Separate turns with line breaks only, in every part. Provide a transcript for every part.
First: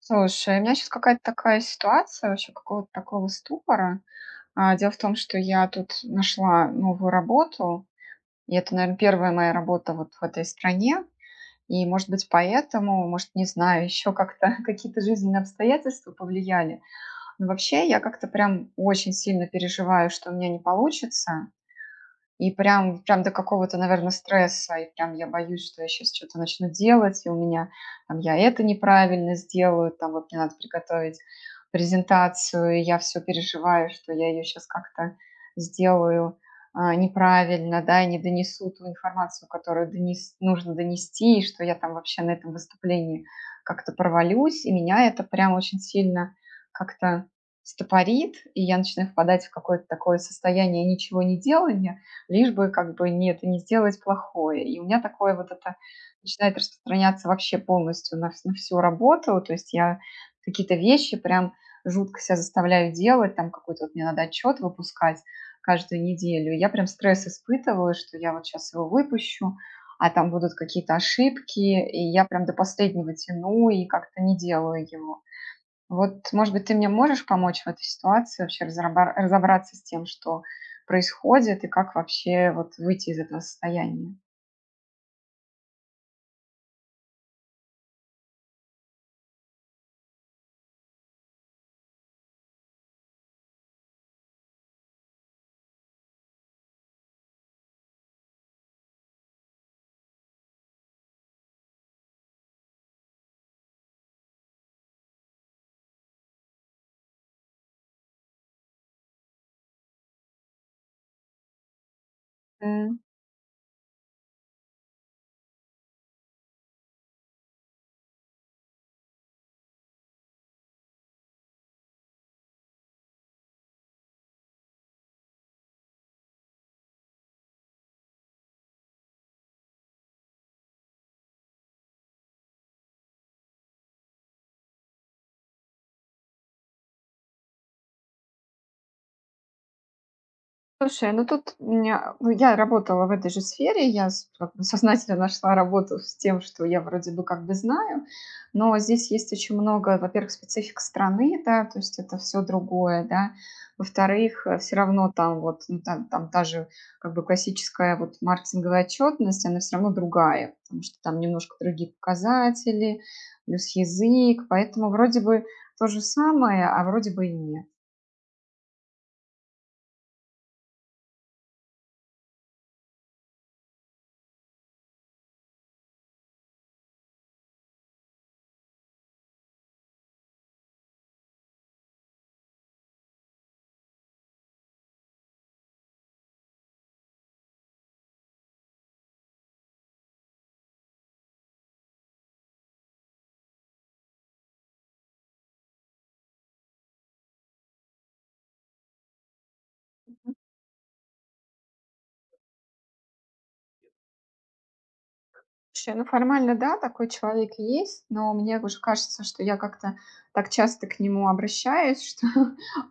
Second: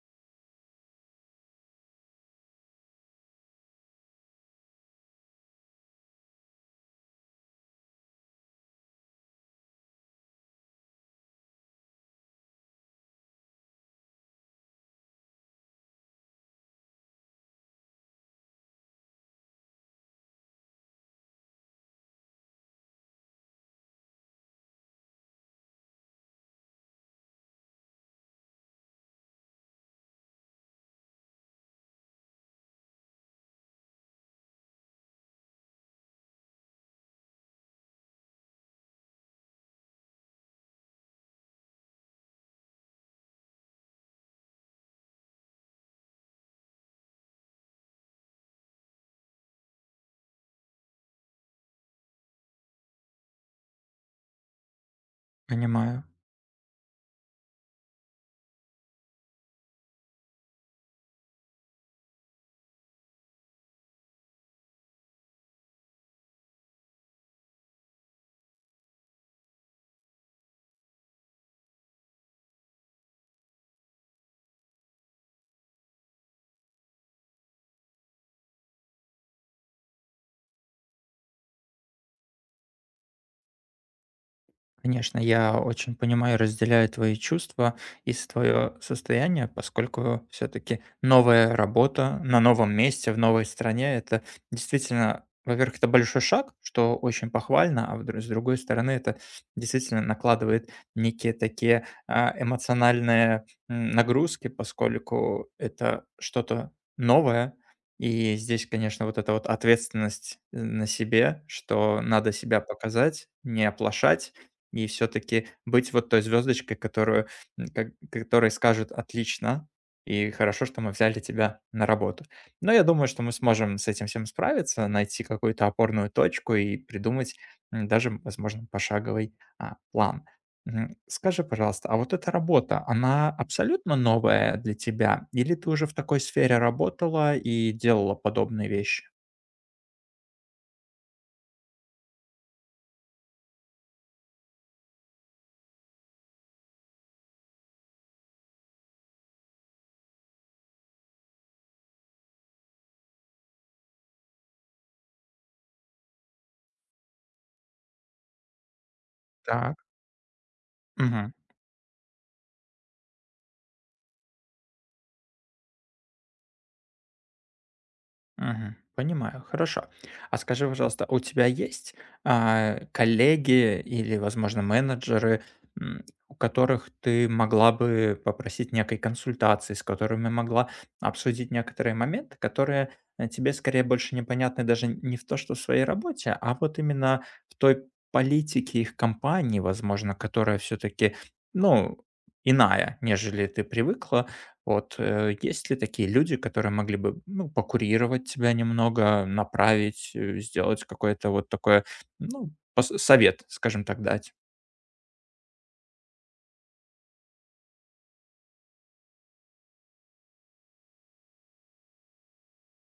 Слушай, у меня сейчас какая-то такая ситуация, вообще какого-то такого ступора. Дело в том, что я тут нашла новую работу, и это, наверное, первая моя работа вот в этой стране. И, может быть, поэтому, может, не знаю, еще как-то какие-то жизненные обстоятельства повлияли. Но вообще я как-то прям очень сильно переживаю, что у меня не получится. И прям до какого-то, наверное, стресса. И прям я боюсь, что я сейчас что то начну делать, и у меня там я это неправильно сделаю, там вот мне надо приготовить презентацию, и я все переживаю, что я ее сейчас как-то сделаю, неправильно, да, и не донесу ту информацию, которую донес нужно донести, и что я там вообще на этом выступлении как-то провалюсь. И меня это прям очень сильно как-то стопорит, и я начинаю впадать в какое-то такое состояние ничего не делания лишь бы как бы нет, не сделать плохое. И у меня такое вот это
Понимаю.
начинает распространяться вообще полностью на, на всю работу, то есть я какие-то вещи прям жутко себя заставляю делать, там какой-то вот мне надо отчет выпускать каждую неделю. Я прям стресс испытываю, что я вот сейчас его выпущу, а там будут какие-то ошибки, и я прям до последнего тяну и как-то не делаю его. Вот, может быть, ты мне можешь помочь в этой ситуации вообще разобраться с тем, что происходит, и как вообще вот выйти из этого состояния?
Конечно, я очень понимаю и разделяю твои чувства и твое состояние, поскольку все-таки новая работа на новом месте, в новой стране, это действительно, во-первых, это большой шаг, что очень похвально, а с другой стороны, это действительно накладывает некие такие эмоциональные нагрузки, поскольку это что-то новое, и здесь, конечно, вот эта вот ответственность на себе, что надо себя показать, не оплошать, и все-таки быть вот той звездочкой, которой скажут отлично, и хорошо, что мы взяли тебя на работу. Но я думаю, что мы сможем с этим всем справиться, найти какую-то опорную точку и придумать даже, возможно, пошаговый план. Мгм. Скажи, пожалуйста, а вот эта работа, она абсолютно новая для тебя? Или ты уже в такой сфере работала и делала подобные вещи?
Слушай, ну тут у меня ну, я работала в этой же сфере, я с как бы сознательно нашла работу с тем, что я вроде бы как бы знаю, но здесь есть очень много, во-первых, специфик страны, да, то есть это все другое, да. Во-вторых, все равно там вот, ну, там, та же как бы классическая вот маркетинговая отчетность, она все
Так.
равно другая, потому что там
Мгм.
немножко другие показатели, плюс язык, поэтому вроде бы то же самое, а вроде бы и нет.
Мгм. Понимаю, хорошо. А скажи, пожалуйста, у тебя есть, коллеги или, возможно, менеджеры, м, у которых ты могла бы попросить некой консультации, с которыми могла обсудить некоторые моменты, которые тебе скорее больше непонятны даже не в то, что в своей работе, а вот именно в той политике их компании, возможно, которая все-таки, ну, иная, нежели ты привыкла. Вот, есть ли такие люди, которые могли бы, ну, покурировать тебя немного, направить, сделать какое-то вот такое, ну, пос совет, скажем так, дать?
Слушай, ну формально да, такой человек есть, но мне уже кажется, что я как-то так часто к нему обращаюсь, что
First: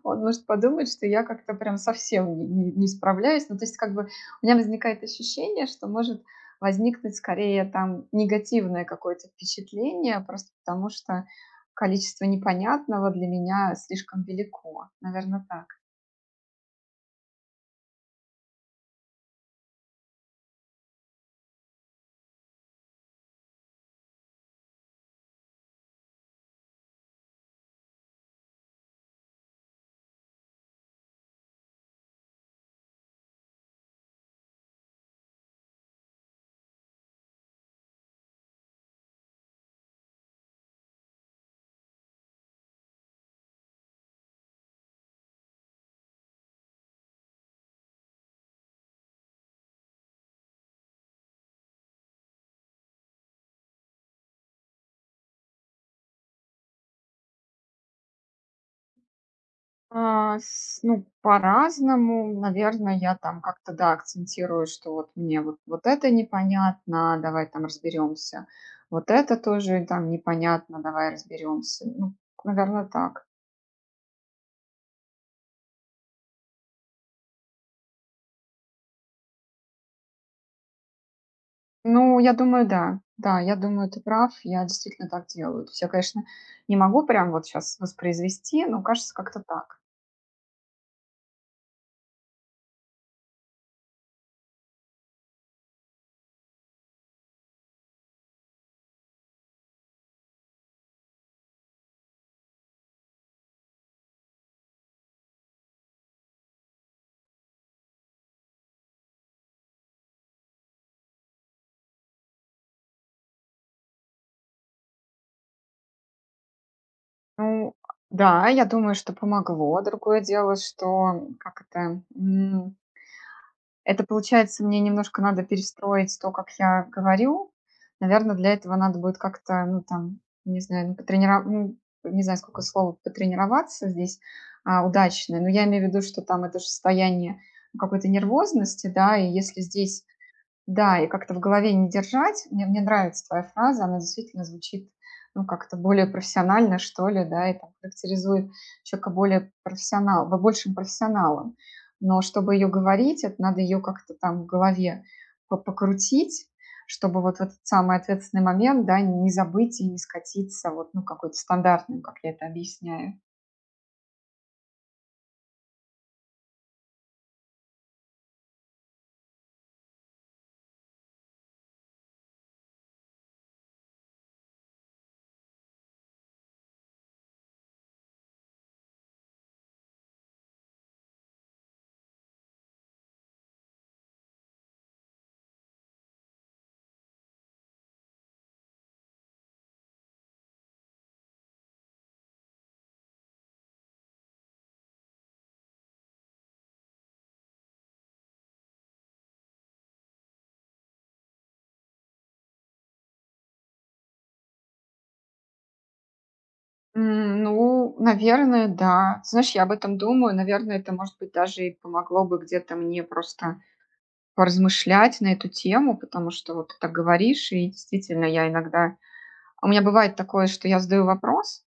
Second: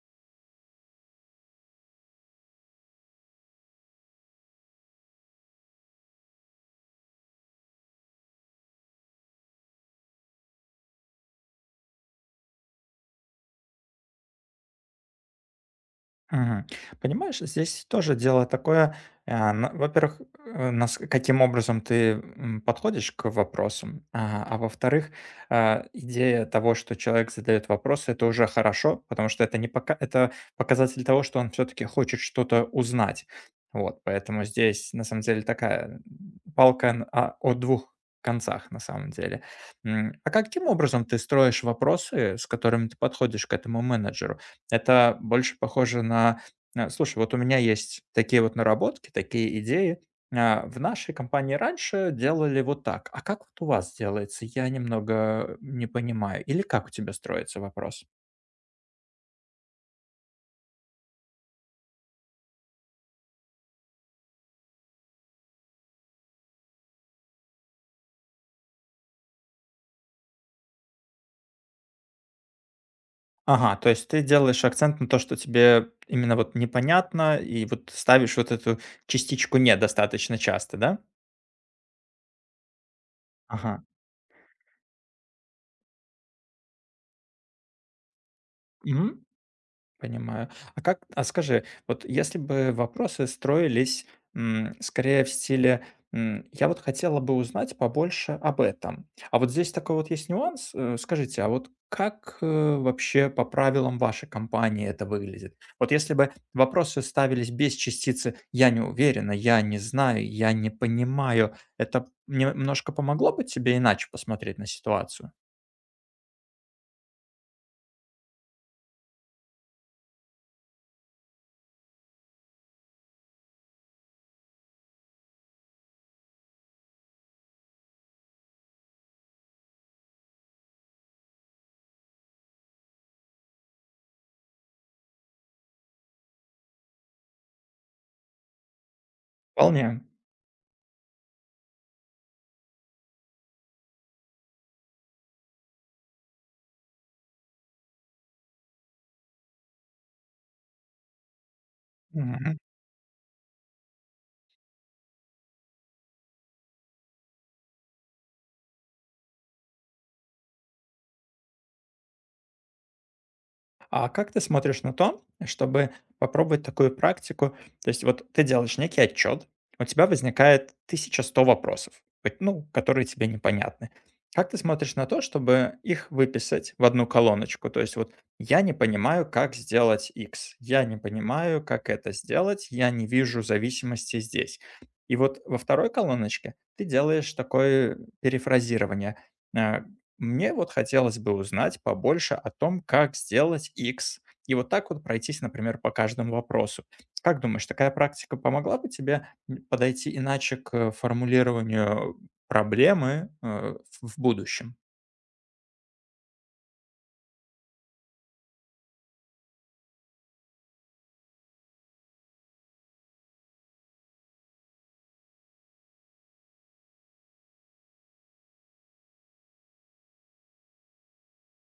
он может подумать, что я как-то прям совсем не, не справляюсь. Ну, то есть как бы у меня возникает ощущение, что может возникнуть скорее там негативное какое-то впечатление, просто потому что количество непонятного для меня слишком велико. Наверное, так.
Мгм. Понимаешь, здесь тоже дело такое, во-первых, каким образом ты подходишь к вопросам, во-вторых, идея того, что человек задает вопросы, это уже хорошо, потому что это не пока, это показатель того, что он все-таки хочет что-то узнать. Вот, поэтому здесь на самом деле такая палка о двух концах на самом деле. А каким образом ты строишь вопросы, с которыми ты подходишь к этому менеджеру? Это больше похоже на: "Слушай, вот у меня есть такие вот наработки, такие идеи. В нашей компании раньше делали вот так. А как вот у вас делается? Я немного не понимаю". Или "Как у тебя строится вопрос?"
А, с Ну, по-разному. Наверное, я там как-то, да, акцентирую, что вот мне вот это непонятно, давай там разберемся. Вот это тоже там непонятно, давай разберемся. Ну, наверно, так.
Ага, то есть ты делаешь акцент на то, что тебе именно вот непонятно, и вот ставишь вот эту частичку "не" достаточно часто, да?
Ну, я думаю, да. Да, я
Ага.
думаю, ты прав, я действительно так делаю. То есть я, конечно, не могу прям вот сейчас воспроизвести, но кажется,
Мгм.
как-то так.
Понимаю. А как, а скажи, вот если бы вопросы строились скорее в стиле «я вот хотела бы узнать побольше об этом», а вот здесь такой вот есть нюанс, скажите, а вот как вообще по правилам вашей компании это выглядит? Вот если бы вопросы ставились без частицы «я не уверена», «я не знаю», «я не понимаю», это немножко помогло бы тебе иначе посмотреть на ситуацию?
Ну, да, я думаю, что помогло. Другое дело, что, как это, получается, мне немножко надо перестроить то, как я говорю. Наверное, для этого надо будет как-то, ну, там, не знаю, ну, потренира ну, не знаю, сколько слов, "потренироваться" здесь, удачное. Но я имею в виду, что там это же состояние какой-то нервозности, да, и если
Вполне.
здесь да, и как-то в голове не держать. Мне нравится твоя фраза, она действительно звучит ну, как-то более профессионально, что ли, да, и там характеризует человека более профессионал, большим профессионалом. Но чтобы ее говорить, это надо ее как-то там в голове покрутить, чтобы вот в этот самый ответственный момент, да, не забыть и не скатиться вот, ну, какой-то стандартным, как я это объясняю.
А как ты смотришь на то, чтобы попробовать такую практику? То есть вот ты делаешь некий отчет, у тебя возникает тысяча сто вопросов, ну, которые тебе непонятны. Как ты смотришь на то, чтобы их выписать в одну колоночку? То есть вот я не понимаю, как сделать X, я не понимаю, как это сделать, я не вижу зависимости здесь. И вот во второй колоночке ты делаешь такое перефразирование. э, Мне вот хотелось бы узнать побольше о том, как сделать X. И вот так вот пройтись, например, по каждому вопросу. Как думаешь, такая практика помогла бы тебе подойти иначе к формулированию проблемы в будущем?
Ну, наверное, да. Знаешь, я об этом думаю. Наверное, это, может быть, даже и помогло бы где-то мне просто поразмышлять на эту тему, потому что вот ты так говоришь, и действительно я иногда у меня бывает такое, что я задаю вопрос,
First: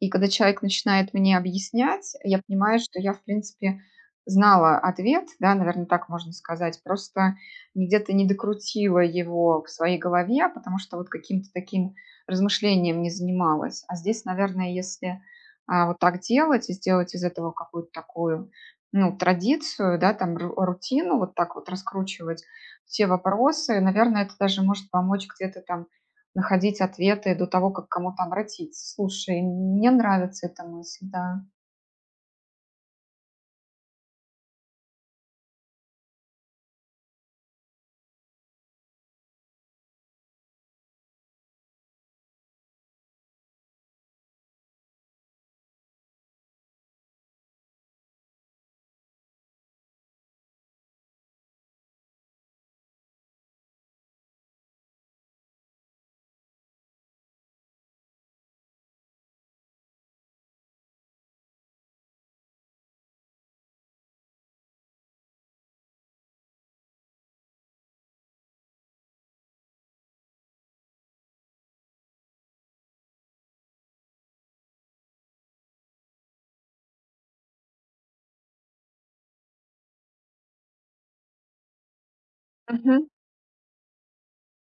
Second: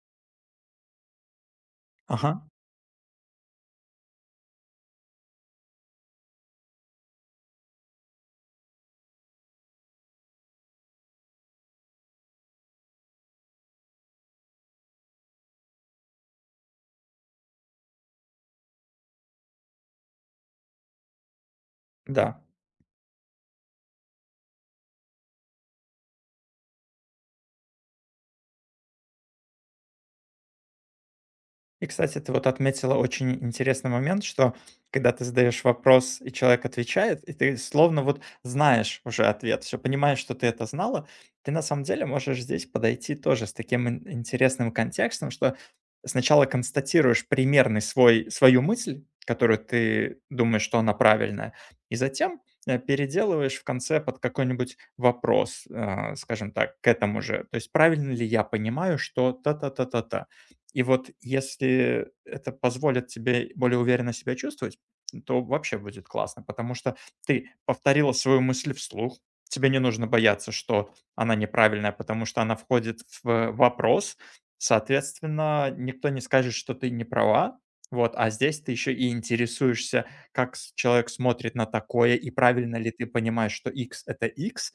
и когда человек начинает мне объяснять,
Ага,
я понимаю, что я, в принципе, знала ответ, да, наверное, так можно сказать, просто где-то не докрутила его в своей голове, потому что вот каким-то таким размышлением не занималась. А здесь, наверное, если вот так делать и сделать из этого какую-то такую, ну, традицию, да, там, рутину, вот так вот
да.
раскручивать все вопросы, наверное, это даже может помочь где-то там находить ответы до того, как к кому-то обратиться. Слушай, мне нравится эта мысль, да.
И, кстати, ты вот отметила очень интересный момент, что когда ты задаешь вопрос, и человек отвечает, и ты словно вот знаешь уже ответ, все понимаешь, что ты это знала, ты на самом деле можешь здесь подойти тоже с таким ин интересным контекстом, что сначала констатируешь примерный свой свою мысль, которую ты думаешь, что она правильная, и затем, переделываешь в конце под какой-нибудь вопрос, скажем так, к этому же. То есть правильно ли я понимаю, что та-та-та-та-та? И вот если это позволит тебе более уверенно себя чувствовать, то вообще будет классно, потому что ты повторила свою мысль вслух, тебе не нужно бояться, что она неправильная, потому что она входит в вопрос, соответственно, никто не скажет, что ты не права, вот, а здесь ты еще и интересуешься, как человек смотрит на такое, и правильно ли ты
Мгм.
понимаешь, что x это x,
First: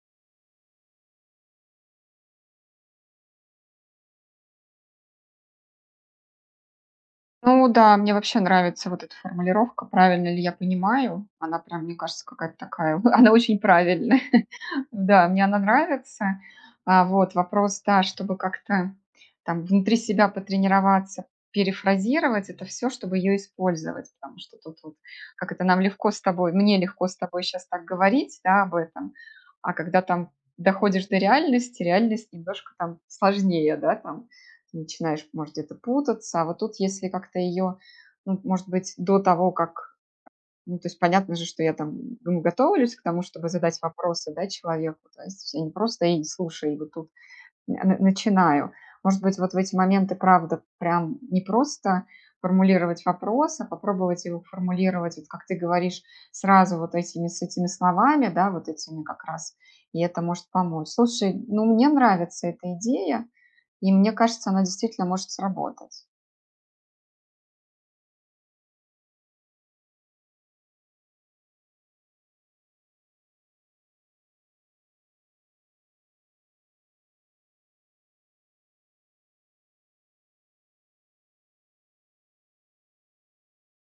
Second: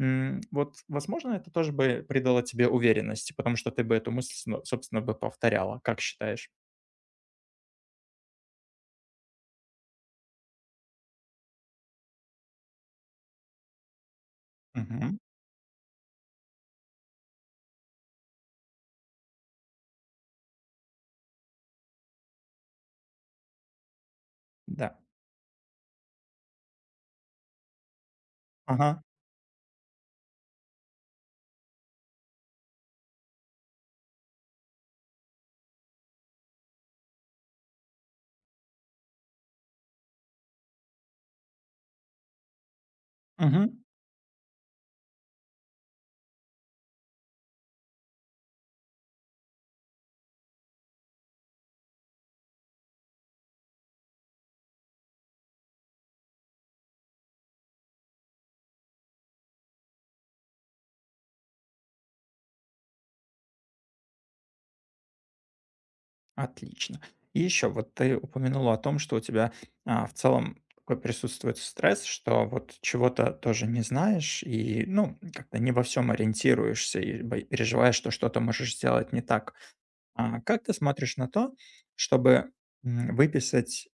Вот, возможно, это тоже бы придало тебе уверенности, потому что ты бы эту мысль, собственно, бы повторяла. Как считаешь?
Ну да, мне вообще нравится вот эта формулировка. Правильно ли я понимаю? Она прям, мне кажется, какая-то такая. Она очень правильная.
Мгм.
Да, мне она нравится. Вот вопрос, да, чтобы как-то там внутри себя потренироваться, перефразировать это все, чтобы ее использовать, потому что тут вот
Да.
как это нам легко с тобой, мне легко с тобой сейчас так говорить, да, об
Ага.
этом, а когда там доходишь до реальности, реальность немножко там сложнее, да, там начинаешь, может, где-то путаться. А вот тут, если как-то ее, ну, может быть, до того, как ну, то есть понятно же, что я там ну, готовлюсь к тому, чтобы задать
Мгм.
вопросы, да, человеку. То есть я не просто и слушай, и вот тут начинаю. Может быть, вот в эти моменты, правда, прям не просто формулировать вопрос, а попробовать его формулировать, вот как ты говоришь, с этими словами, да, вот этими как раз, и это может помочь. Слушай, ну, мне нравится эта идея, и мне кажется, она действительно может сработать.
Отлично. И еще, вот ты упомянула о том, что у тебя в целом такой присутствует стресс, что вот чего-то тоже не знаешь и, ну, как-то не во всем ориентируешься и переживаешь, что что-то можешь сделать не так. А как ты смотришь на то, чтобы выписать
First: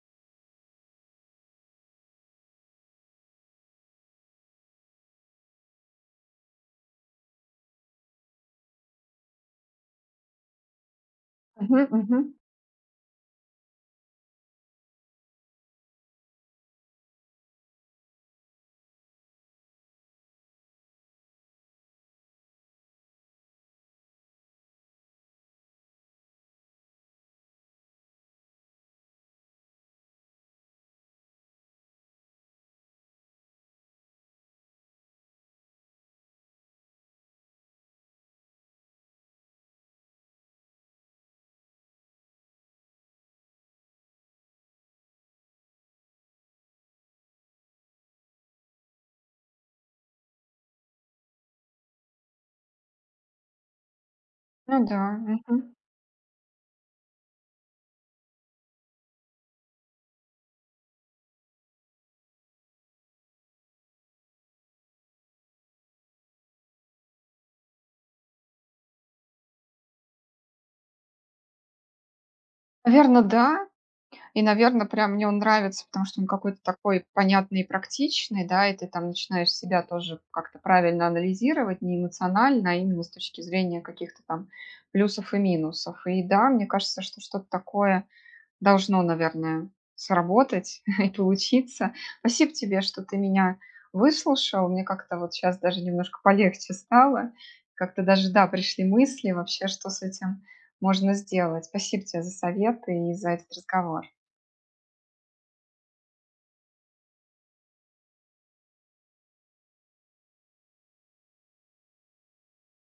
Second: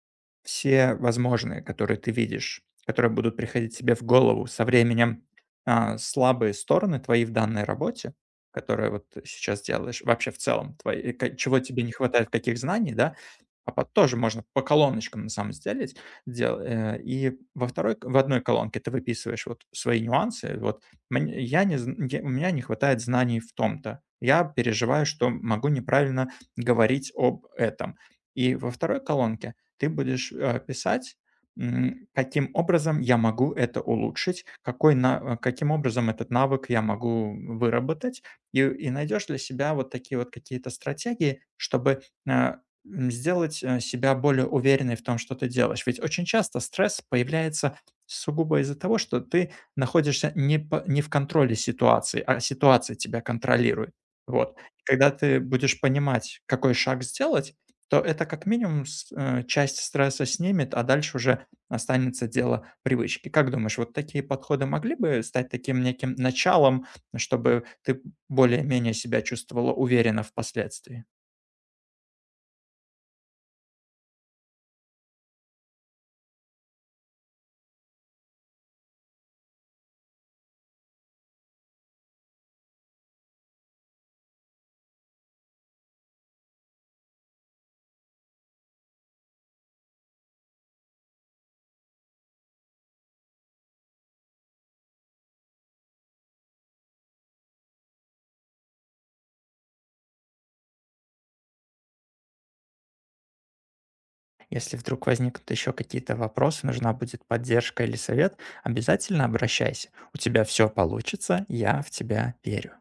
все возможные, которые ты видишь, которые будут приходить тебе в голову со временем, слабые стороны твои в данной работе, которое вот сейчас делаешь, вообще в целом твои, э, ка чего тебе
Мгм,
не хватает,
мгм.
каких знаний, да? А под тоже можно по колоночкам на самом сделать, и во второй в одной колонке ты выписываешь вот свои нюансы. Вот мне я не зн я у меня не хватает знаний в том-то. Я переживаю, что могу неправильно говорить об этом. И во второй колонке ты будешь, писать, каким образом я могу это улучшить, какой на каким образом этот навык я могу выработать. И найдешь для себя вот такие вот какие-то стратегии, чтобы, э, сделать себя более уверенной в том, что ты делаешь. Ведь очень часто стресс появляется сугубо из-за того, что ты находишься не в контроле ситуации, а ситуация тебя контролирует. Вот.
Ну да,
Когда ты
мгм.
будешь понимать, какой шаг сделать, то это как минимум часть стресса снимет, а дальше уже останется дело привычки. Как думаешь, вот такие подходы могли бы стать таким неким началом, чтобы ты более-менее себя чувствовала уверенно впоследствии?
Наверно, да. И, наверное, прям мне он нравится, потому что он какой-то такой понятный и практичный, да, и ты там начинаешь себя тоже как-то правильно анализировать, не эмоционально, а именно с точки зрения каких-то там плюсов и минусов. И да, мне кажется, что что-то такое должно, наверное, сработать и получиться. Спасибо тебе, что ты меня выслушал. Мне как-то вот сейчас даже немножко полегче стало. Как-то даже, да, пришли мысли вообще, что с этим можно сделать. Спасибо тебе за советы и за этот разговор.
Если вдруг возникнут еще какие-то вопросы, нужна будет поддержка или совет, обязательно обращайся. У тебя все получится, я в тебя верю.